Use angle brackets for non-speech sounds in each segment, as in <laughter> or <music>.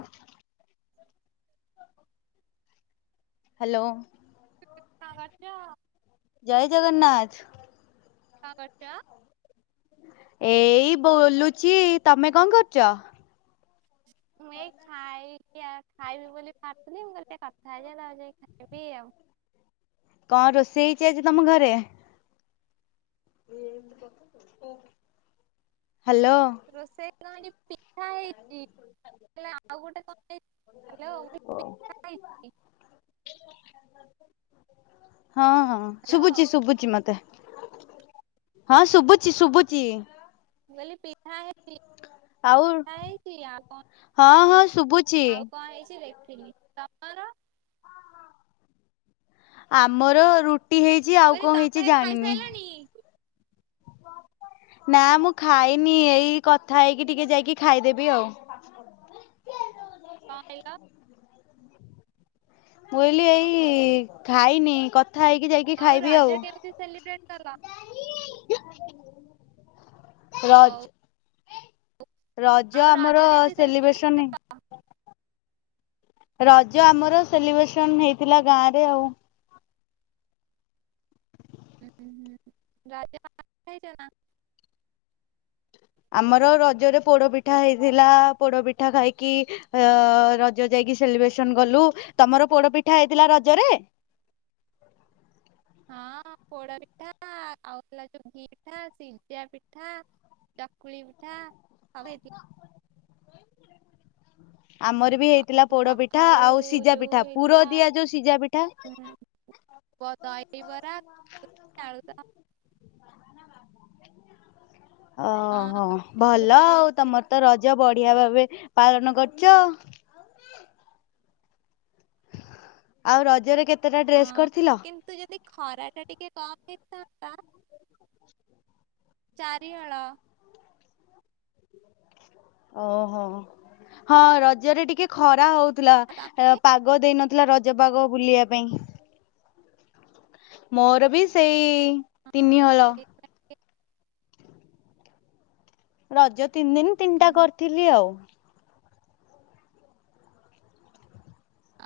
ହ। ହାଲୋ। କନ୍ କରୁଚ? ଜୟ ଜଗନ୍ନାଥ୍। କଣ୍ କରୁଚ? ଏଇ ବୋଲୁଚି -ତମେ କଣ କରୁଚ? ମୁଁ ଏଇ ଖାଇକି ଆ-ଖାଇବି ବୋଲି ବାହାରୁଥିଲି ମୁଁ କହିଲି ଟିକେ କଥା ହେଇଯାଏ ତାପରେ ଯାଇ ଖାଇବି ଆଉ। କଣ ରୋଷେଇ ହେଇଚି ଆଜି ତମ ଘରେ? ହାଲୋ। ରୋଷେଇ କଣ ହେଇଚି ପିଠା ହେଇଚି ହେଲେ ଆଉ ଗୋଟେ କଣ ହେଇଚି <unintelligible> ହଁ- ହଁ। ହ୍ୟାଲୋ ଶୁବୁଚି ମୁଁ ଶୁବୁଚି ମତେ ହଁ ଶୁବୁଚି ଶୁବୁଚି। ମୁଁ କହିଲି ପିଠା ହେଇଚି। ଆଉ ଠା ହେଇଚି ଆଉ କଣ ହଁ ହଁ ଶୁଭୁଛି। ଆଉ କଣ ହେଇଚି ଦେଖିନି। ତମର? ଆମର ରୁଟି ହେଇଚି ମୁଁ ଆଉ କହିଲି କଣ ହେଇଚି ତମେ ଜାଣିନି। ଖାଇସାରିଲଣି ନା ମୁଁ ଖାଇନି ଏଇ କଥା ହେଇକି ଟିକେ ଯାଇକି ଖାଇଦେବି ଆଉ। <unintelligible> କଣ୍ କହିଲ? ମୁଁ କହିଲି ଏଇ ହଁ। ଖାଇନି କଥା ହେଇକି ଯାଇକି ଆଉ ରଜ କେମିତି ସେଲିବ୍ରେଟ୍ କଲ? ହଉ ରଜ୍ ରଜ ଆଉ ଆମର କେମିତି ସେଲିବ୍ରେଟ ସେଲିବ୍ରେସନି ରଜ ଆମର ସେଲିବ୍ରେସନ୍ ହେଇଥିଲା ଗାଁରେ ଆଉ। ହୁଁ- ହୁଁ <inaudible> ହେଇଚି ନା। ଆମର ରଜରେ ପୋଡ ପିଠା ହେଇଥିଲା ପୋଡପିଠା ଖାଇକି ଅ- ରଜ ଯାଇକି ସେଲିବ୍ରେସନ୍ କଲୁ -ତମର ପୋଡ ପିଠା ହେଇଥିଲା ରଜରେ? ହଁ ପୋଡ ପିଠା ଆଉ ହେଲା ଯଉ ଘି ପିଠା, ସିଜା ପିଠା ଚକୁଳି ପିଠା ସବୁ ହେଇଥିଲା। ଆମର ବି ଆଉ ହେଇଥିଲା ପୋଡପିଠା ସକାଳୁ ଆଉ ସିଜା ଯୋଉ ପିଠା ହେଇଥିଲା ପୁର ଦିଆ ଯଉ ସିଜା ପିଠା <unintelligible> ବ-ଦହିବରା <unintelligible> ଆଳୁଦମ୍ ଓହୋ ପୁର ଭଲ ଦିଆ ଆଉ ସିଝା ତମର ପିଠା ତ ରଜ ବଢିଆ ଭାବେ ପାଳନ କରିଚ। ଆଉ ରଜରେ କେତ୍ ହଁ କିନ୍ତୁ ଯଦି ଖରା ଟା ଟିକେ କମ୍ ହେଇଥାନ୍ତା ଚାରି ହଳ। ଓହୋ ହଁ ରଜରେ ଟିକେ ଖରା ହଉଥିଲା ଅ- ଆଉ ପାଗ୍ ତାପରେ ପାଗ ଦେଇନଥିଲା ରଜ ପାଗ ବୁଲିବା ପାଇଁ। ମୋର ବି ସେଇ ହଁ ତିନିହଳ। ସେଇଥିପାଇଁ ଟିକେ ରଜ ତିନି ଦିନ୍ ତିନିଟା ଉଁ, କରିଥିଲି ଆଉ।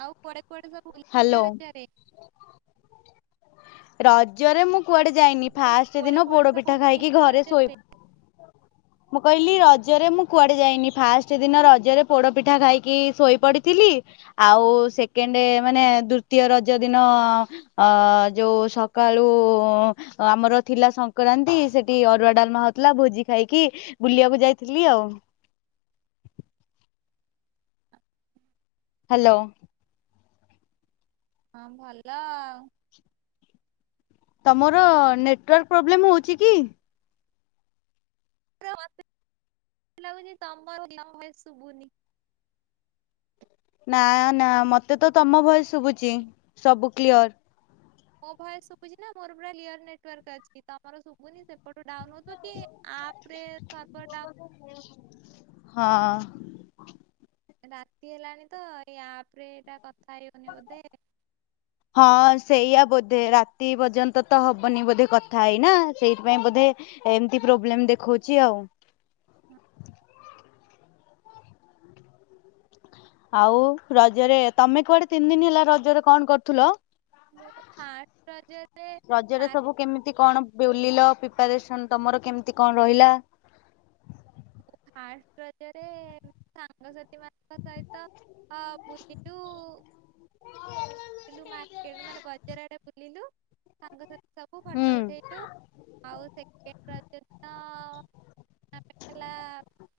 ଆଉ କୁଆଡେ କୁଆଡେ ସବୁ ବୁଲିଆକୁ? ହାଲୋ <unintelligible> ରଜରେ ମୁଁ କୁଆଡେ ଯାଇନି କହିଲି ଫାଷ୍ଟେ କୁଆଡେ ଦିନ କୁଆଡେ ପୋଡ ସବୁ ପିଠା ଖାଇକି ବୁଲିଛ ଘରେ ଶୋଇ ରଜରେ ମୁଁ କହିଲି ରଜରେ ମୁଁ କୁଆଡେ ଯାଇନି ଫାଷ୍ଟ ଦିନ ରଜରେ ପୋଡ ପିଠା ଖାଇକି ଶୋଇ ପଡିଥିଲି। ଆଉ ସେକେଣ୍ଡ ମାନେ ଦୂତୀୟ ରଜ ଦିନ ଅ ଯୋଉ ସକାଳୁ ଆମର ଥିଲା ସଂକ୍ରାନ୍ତି ସେଠି ଅରୁଆ ଡାଲମା ହଉଥିଲା ଭୋଜି ଖାଇକି ବୁଲିଆକୁ ଯାଇଥିଲି ଆଉ। ହାଲୋ। ହଁ ଭଲ ଆଉ। ତମର ନେଟୱାର୍କ ପ୍ରୋବେଲେମ ହଉଚି କି? ମତେ ଲାଗୁଚି ତମର <unintelligible> ତମ ଭଏସ ଶୁଭୁନି। ନା ନା ମତେ ତ ତମ ଭଏସ ଶୁବୁଚି ସବୁ କ୍ଲିଅର। ମୋ ଭଏସ ଶୁବୁଚି ନା ମୋର ପୁରା ଲିୟର ନେଟୱାର୍କ ଅଛି ତମର ଶୁଭୁନି ସେପଟୁ ଡାଉନ ହଉଥିବ। କି ଆପରେ ସର୍ବର ଡା ହଁ। ରାତି ହେଲାଣି ତ ଏଇ ଆପ ରେ ଏଇଟା କଥା ହେଇବନି ବୋଧେ? <inaudible> ହଁ ସେଇଆ ବୋଧେ ରାତି ପର୍ଯ୍ୟନ୍ତ ତ ହବନି ବୋଧେ କଥା ହେଇନା ସେଇଥିପାଇଁ ବୋଧେ ଏମିତି ପ୍ରୋବ୍ଲେମ ଦେଖଉଚି ଆଉ। ଆଉ ରଜରେ ତମେ କୁଆଡେ ତିନି ଦିନ ହେଲା ରଜରେ କଣ କରୁଥୁଲ? ମୁଁ ଫାଷ୍ଟ ରଜରେ ରଜରେ ସବୁ କେମିତି କଣ ବୁଲିଲ ପିପାରେସନ ତମର କେମିତି କଣ ରହିଲା? ଫାଷ୍ଟ ରଜରେ ସାଙ୍ଗସାଥୀ ମାନ ଙ୍କ ସହିତ ବୁଲିଲୁ ମାର୍କେଟ ମାନେ ବଜାରଆଡେ ବୁଲିଲୁ ସାଙ୍ଗସାଥି ସବୁ ହୁଁ ଫଟୋ ଉଠେଇଲୁ ଆଉ ସେକେଣ୍ଡ ରଜ ଦିନ ତାପରେ ହେଲା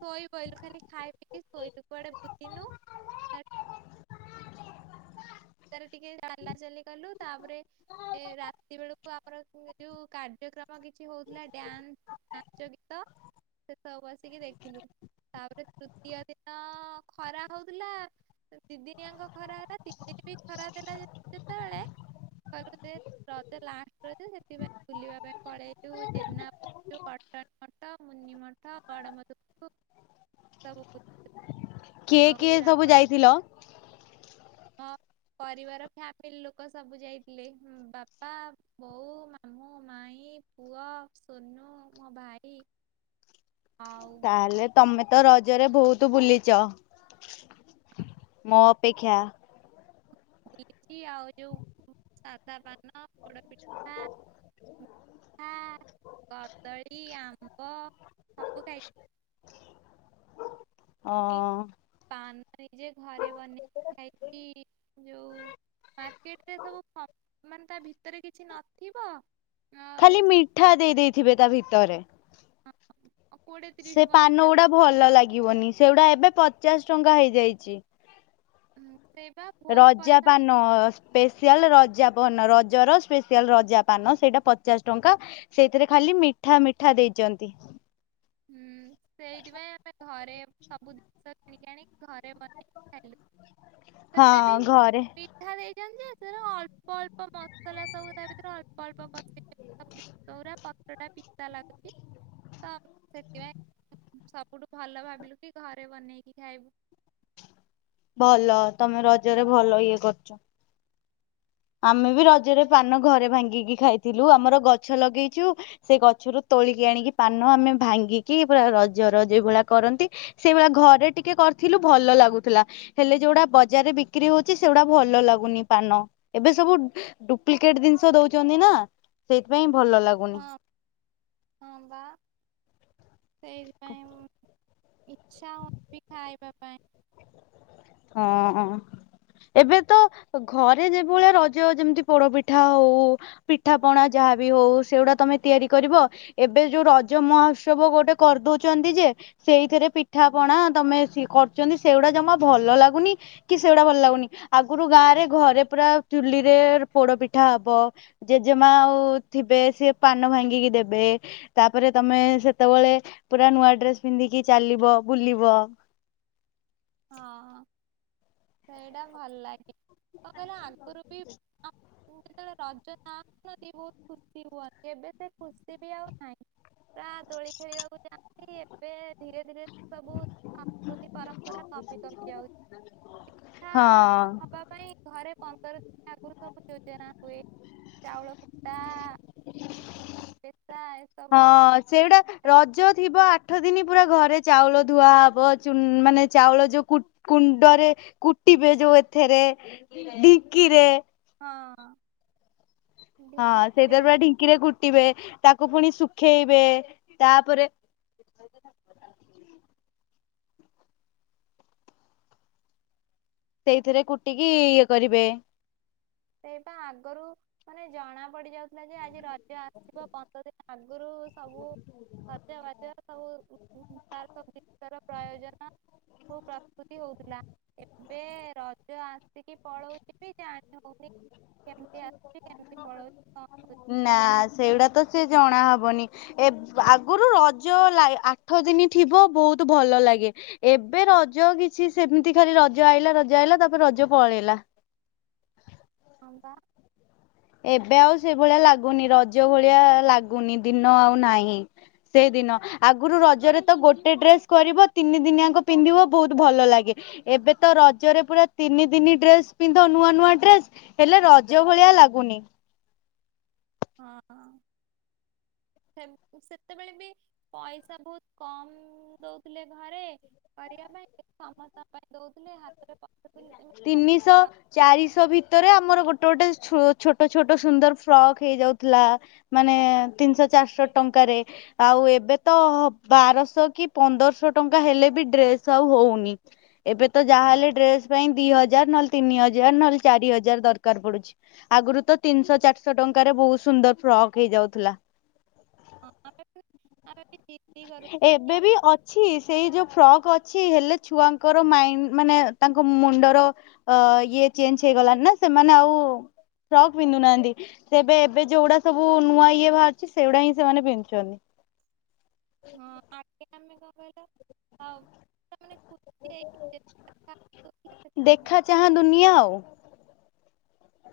ଶୋଇପଇଲୁ ଖାଲି ଖାଇ ପିଇିକି ଶୋଇଲୁ କୁଆଡେ ବୁଲିନୁ ପଦାରେ ଟିକେ ଚାଲା ଚାଲି କଲୁ ତାପରେ ଏ ରାତି ବେଳକୁ ଆମର ଯୋଉ କା କାର୍ଯ୍ୟକ୍ରମ କିଛି ହଉଥିଲା ଡ଼ାନ୍ସ ନାଚ, ଗୀତ ସେ ସବୁ ବସିକି ଦେଖିଲୁ। ତାପରେ ତୃତୀୟ ଦିନ ଖରା ହଉଥିଲା ଦିଦିଆଙ୍କ ଖରା ହେଲା ସେ ବି ଖରା ଦେଲା ଜେ ଯେତେବେଳେ ରଜ ଲାଷ୍ଟ ରଜ ସେଥିପାଇଁ ବୁଲିବା ପାଇଁ ପଳେଇଲୁ ଜେନା <unintelligible> ମଠ ମୁନି ମଠ ଗଡମଧୁପୂର୍ <unintelligible> କିଏ କିଏ ସବୁ ଯାଇଥିଲ? ହଁ। ପରିବାର ଫ୍ୟାମିଲି ଲୋକ ସବୁ ଯାଇଥିଲେ ବାପା, ବୋଉ, ମାମୁଁ, ମାଇଁ ପୁଅ, ସୋନୁ, ମୋ ଭାଇ <inaudible> ଆଉ ତାହେଲେ କେତେ ତମେ ତ ରଜରେ ବହୁତ ବୁଲିଚ। ମୋ ଦେଖିଆ। ବୁଲିଛି ଆଉ ଯୋଉ ସାଧା ପାନ, ପୋଡ ପିଠା ମିଠା, କଦଳୀ, ଆମ୍ବ ସବୁ ଖାଇଚି। ଅ ପୁଣି ପାନ ନିଜେ ଘରେ ବନେଇ ଖାଇଚି ଯୋଉ ମାର୍କେଟ ରେ ସବୁ ପ ମାନେ ତା ଭିତରେ କିଛି ନଥିବ ଆଉ ଖାଲି ମିଠା ଦେଇ ଦେଇେଥିବେ ତା ଭିତରେ। ହଁ ହଁ। ସେ ପାନ ଗୁଡା ଭଲ ଲାଗିବନି। ସେଗୁଡା ଏବେ ପଚାଶ ଟଙ୍କା ହେଇଯାଇଛି। ସେଇବା ବହୁତ ରଜା ପଇସା ପାନ ନ ସ୍ପେଶିଆଲ ରଜା ପାନ ରଜର ସ୍ପେସିଆଲ ରଜା ପାନ ସେଇଟା ପଚାଶ ଟଙ୍କା। ସେଇଥିରେ ଖାଲି ମିଠା ମିଠା ଦେଇଛନ୍ତି। ହୁଁ ସେଇଥିପାଇଁ ଆମେ ଘରେ ସବୁ ଜିନିଷ କିଣିକି ଆଣି ଘରେ ବନେଇକି ଖାଇଲୁ। ହଁ ଘରେ। ଯାହା ଦେଇଛନ୍ତି ଯେ ଅଳ୍ପ ଅଳ୍ପ ମସଲା ସବୁ ତା ଭିତରେ ଅଳ୍ପ ଅଳ୍ପ ପସି <unintelligible> ଶେଗୁରା ପତ୍ର ଟା ପିତା ଲାଗୁଚି। ତ ସେଥିପାଇଁ ସବୁଠୁ ଭଲ ଭାବିଲୁ କି ଘରେ ବନେଇକି ଖାଇବୁ। ଭଲ ତମେ ରଜରେ ଭଲ ଇଏ କରୁଛ। ଆମେ ବି ରଜରେ ପାନ ଘରେ ଭାଙ୍ଗିକି ଖାଇଥିଲୁ। ଆମର ଗଛ ଲଗେଇଛୁ। ସେ ଗଛରୁ ତୋଳିକି ଆଣିକି ପାନ ଆମେ ଭାଙ୍ଗିକି ପୁରା ରଜର ଯୋଉ ଭଳିଆ କରନ୍ତି ସେଇଭଳିଆ ଘରେ ଟିକେ କରିଥିଲୁ ଭଲ ଲାଗୁଥିଲା। ହେଲେ ଯୋଉଡା ବଜାରରେ ବିକ୍ରି ହଉଛି ସେଗୁଡା ଭଲ ଲାଗୁନି ପାନ। ଏବେ ସବୁ ଡୁପ୍ଲିକେଟ ଜିନିଷ ଦଉଛନ୍ତି ନା ସେଇଥିପାଇଁ ଭଲ ଲାଗୁ ହଁ ହଁ ବା ସେଇଥିପାଇଁ ଇଛା ହେଉନି ଖାଇବା ପାଇଁ। ହଁ। ଏବେ ତ ଘରେ ଯେ ଭଳିଆ ରଜ ଯେମିତି ପୋଡପିଠା ହଉ। ପିଠା ପଣା ଯାହାବି ହଉ ସେଗୁଡା ତମେ ତିଆରି କରିବ। ଏବେ ଯୋଉ ରଜ ମହୋତ୍ସବ ଗୋଟେ କରିଦଉଛନ୍ତି ଯେ ସେଇଥିରେ ପିଠା ପଣା ତମେ ବେସି କରୁଛନ୍ତି ସେଇଗୁଡା ଜମା ଭଲ ଲାଗୁନି। କି ସେଗୁଡା ଭଲ ଲାଗୁନି। ଆଗୁରୁ ଗାଁ ରେ ଘରେ ପୁରା ଚୁଲିରେ ପୋଡ ପିଠା ହବ। ଜେଜେମା ଆଉ ଥିବେ ସିଏ ପାନ ଭାଙ୍ଗିକି ଦେବେ। ତାପରେ ତମେ ସେତେବେଳେ ପୁରା ନୂଆ ଡ୍ରେସ ପିନ୍ଧିକି ଚାଲିବ ବୁଲିବ। ହଁ। ସେଇଟା ଭଲ ଲାଗେ। କଣ କହିଲେ ଆଣଗରୁ ବି <unintelligible> ମୁଁ ଯେତେବେଳେ ରଜ ମନାନ୍ତି ବହୁତ ଖୁସି ହୁଅନ୍ତି। ଏବେ ସେ ଖୁସି ବି ଆଉ ନାହିଁ। ଗାଁ ଦୋଳି ଖେଳିବାକୁ ଯାଆନ୍ତି। ଏବେ ଧୀରେ ଧୀରେ ସବୁ ସଂସ୍କୃତି ପରମ୍ପରା କମି କମି ଯାଉଛି। ହଁ। ପିଠାପାଇଁ ଘରେ ପନ୍ଦର ଦିନ ଆଗରୁ ସବୁ ଯୋଜନା ହୁଏ। ଚାଉଳ କୁଟା ପେସା ଏସବୁ। ତା ରଜ ଥିବ ଆଠ ଆଠ ଦିନ ପୁରା ଘରେ ଚାଉଳ ଧୁଆ ହେବ। ଚୁନ ମାନେ ଚାଉଳ ଯେଉଁ କୁ-କୁଣ୍ଡରେ କୁଟିବେ ଯୋଉ ଏଥେରେ ଢଙ୍କିରେ। ହଁ। ହଁ ଢିଙ୍କିରେ ସେଇଥିରେ ପୁରା ଢିଙ୍କିରେ କୁଟିବେ। ତାକୁ ପୁଣି ଶୁଖେଇବେ। ତାପରେ ସେଇଥିରେ କୁଟିକି ଇଏ କରିବେ। ସେଇପା ଆଗରୁ ମାନେ ଜଣା ପଡି ଯାଉଥିଲା ଯେ ଆଜି ରଜ ଆସିବ। ପନ୍ଦର ଦିନ ଆଗରୁ ସବୁ ସତବାଜ ସବୁ ତା ଭିତରେ ପ୍ରୟୋଜନ ସବୁ ପ୍ରସ୍ତୁତି ହଉଥିଲା। ଏବେ ରଜ ଆସିକି ପଳଉଛି ବି ଜାଣି ହୋଉ ନି କେମତି ଆସୁଛି କେମିତି ପଳଉଛି? କଣ ହଉଛି ନା ସେଇଗୁଡା ତ ସେ ଜଣାହବନି। ଏ ଆଗରୁ ରଜ ଆଠ ଦିନ ଥିବ ବହୁତ ଭଲ ଲାଗେ। ଏବେ ରଜ କିଛି ସେମିତି ଖାଲି ରଜ ଆଇଲା ରଜ ଆଇଲା ତାପରେ ରଜ ପଳେଇଲା। ହଁ ପା ଏବେ ଆଉ ସେଇଭଳିଆ ଲାଗୁନି ରଜ ଭଳିଆ ଲାଗୁନି ଦିନ ଆଉ ନାହିଁ। ସେଇଦିନ ଆଗରୁ ରଜରେ ତ ଗୋଟେ ଡ୍ରେସ କରିବ ତିନି ଦିନିଆଙ୍କ ପିନ୍ଧିବ ବହୁତ ଭଲ ଲାଗେ। ଏବେ ତ ରଜରେ ପୁରା ତିନି ଦିନି ଡ୍ରେସ ପିନ୍ଧ ନୂଆ ନୂଆ ଡ୍ରେସ। ହେଲେ ରଜ ଭଳିଆ ଲାଗୁନି। ହଁ ସେମେ ସେତେବେଳେ ବି ପଇସା ବହୁତ କମ ଦଉଥିଲେ ଘରେ। କରିବା ପାଇଁ ସମସ୍ତଙ୍କ ପାଇଁ ଦଉଥିଲେ ହାତରେ ପଥିଲେ। ତିନିଶହ ଚାରିଶହ ଭିତରେ ଆମର ଗୋଟେ ଗୋଟେ ଛୋଟ ଛୋଟ ସୁନ୍ଦର ଫ୍ରକ୍ ହେଇଯାଉଥିଲା। ମାନେ ତିନିଶହ ଚାରିଶହ ଟଙ୍କାରେ। ଆଉ ଏବେ ତ ବାରଶହ କି ପନ୍ଦରଶହ ଟଙ୍କା ହେଲେ ବି ଡ୍ରେସ ଆଉ ହଉନି। ଏବେ ତ ଯାହାହେଲେ ଡ୍ରେସ ପାଇଁ ଦି ହଜାର ନହେଲେ ତିନି ହଜାର ନହେଲେ ଚାରି ହଜାର ଦରକାର ପଡୁଛି। ଆଗରୁ ତ ତିନିଶହ ଚାରିଶହ ଟଙ୍କାରେ ବହୁତ ସୁନ୍ଦର ଫ୍ରକ୍ ହେଇଯାଉଥିଲା। ହଁ ଆମେ ବିଆମେ ବି <unintelligible> କରୁଥିଲେ କି ଏବେ ବି ଅ ଅଛି ସେଇ ଯୋଉ ଫ୍ରକ୍ ଅଛି ହେଲେ ଛୁଆଙ୍କର ମାଇଣ୍ଡ ମାନେ ତାଙ୍କ ମୁଣ୍ଡର ଅ ଇଏ ଚେଞ୍ଜ ହେଇଗଲାଣି ନା ସେମାନେ ଆଉ ଫ୍ରକ୍ ପିନ୍ଧୁନାହାନ୍ତି। ତବେ ଏବେ ଯୋଉଗଡା ସବୁ ନୂଆ ଇଏ ବାହାରୁିଛି ସେଇଗୁଡା ହିଁ ସେମାନେ ପିନ୍ଧୁଛନ୍ତି। ହଁ ଆଜି ଆମେ କଣ କହିଲ <unintelligible> ଖୁସି ହେଇକି ଦେଖା ଚାହଁ ଦୁନିଆ ଆଉ।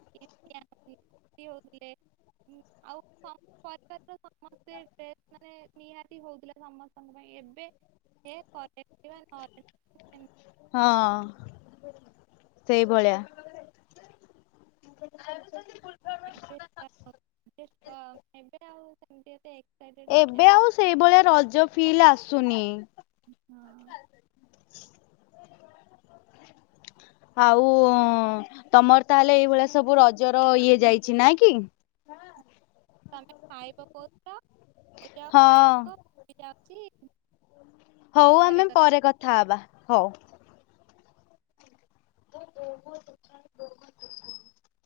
<inaudible> <inaudible> ପରିବାରର ସମସ୍ତେ <unintelligible> ମାନେ ନିହାତି ହଉଥିଲା ସମସ୍ତଙ୍କ ପାଇଁ। ଏବେ ହେ କଟେ କ <inaudible> ହଁ ସେଇଭଳିଆ। <inaudible> <inaudible> <unintelligible> କ ଏବେ ଆଉ ସେମତି ଏତେ ଏକ୍ସାଇଟେଡ୍ ଏବେ ଆଉ ସେଇଭଳିଆ ରଜ ଫିଲ୍ ଆସୁନି। ହଁ <inaudible> ଆଉ ତମର ତାହେଲେ ଏଇଭଳିଆ ସବୁ ରଜର ଇଏ ଯାଇଛି ନାଇଁ କି? ତମେ ଖାଇବ କୋଉତ ତ କ ଯ ହଁ ଖାଇବ ଯାଉଛି ହଉ ଆମେ ପରେ କଥା ହବା ହଉ। ତ ବହୁତା ବହୁ <inaudible>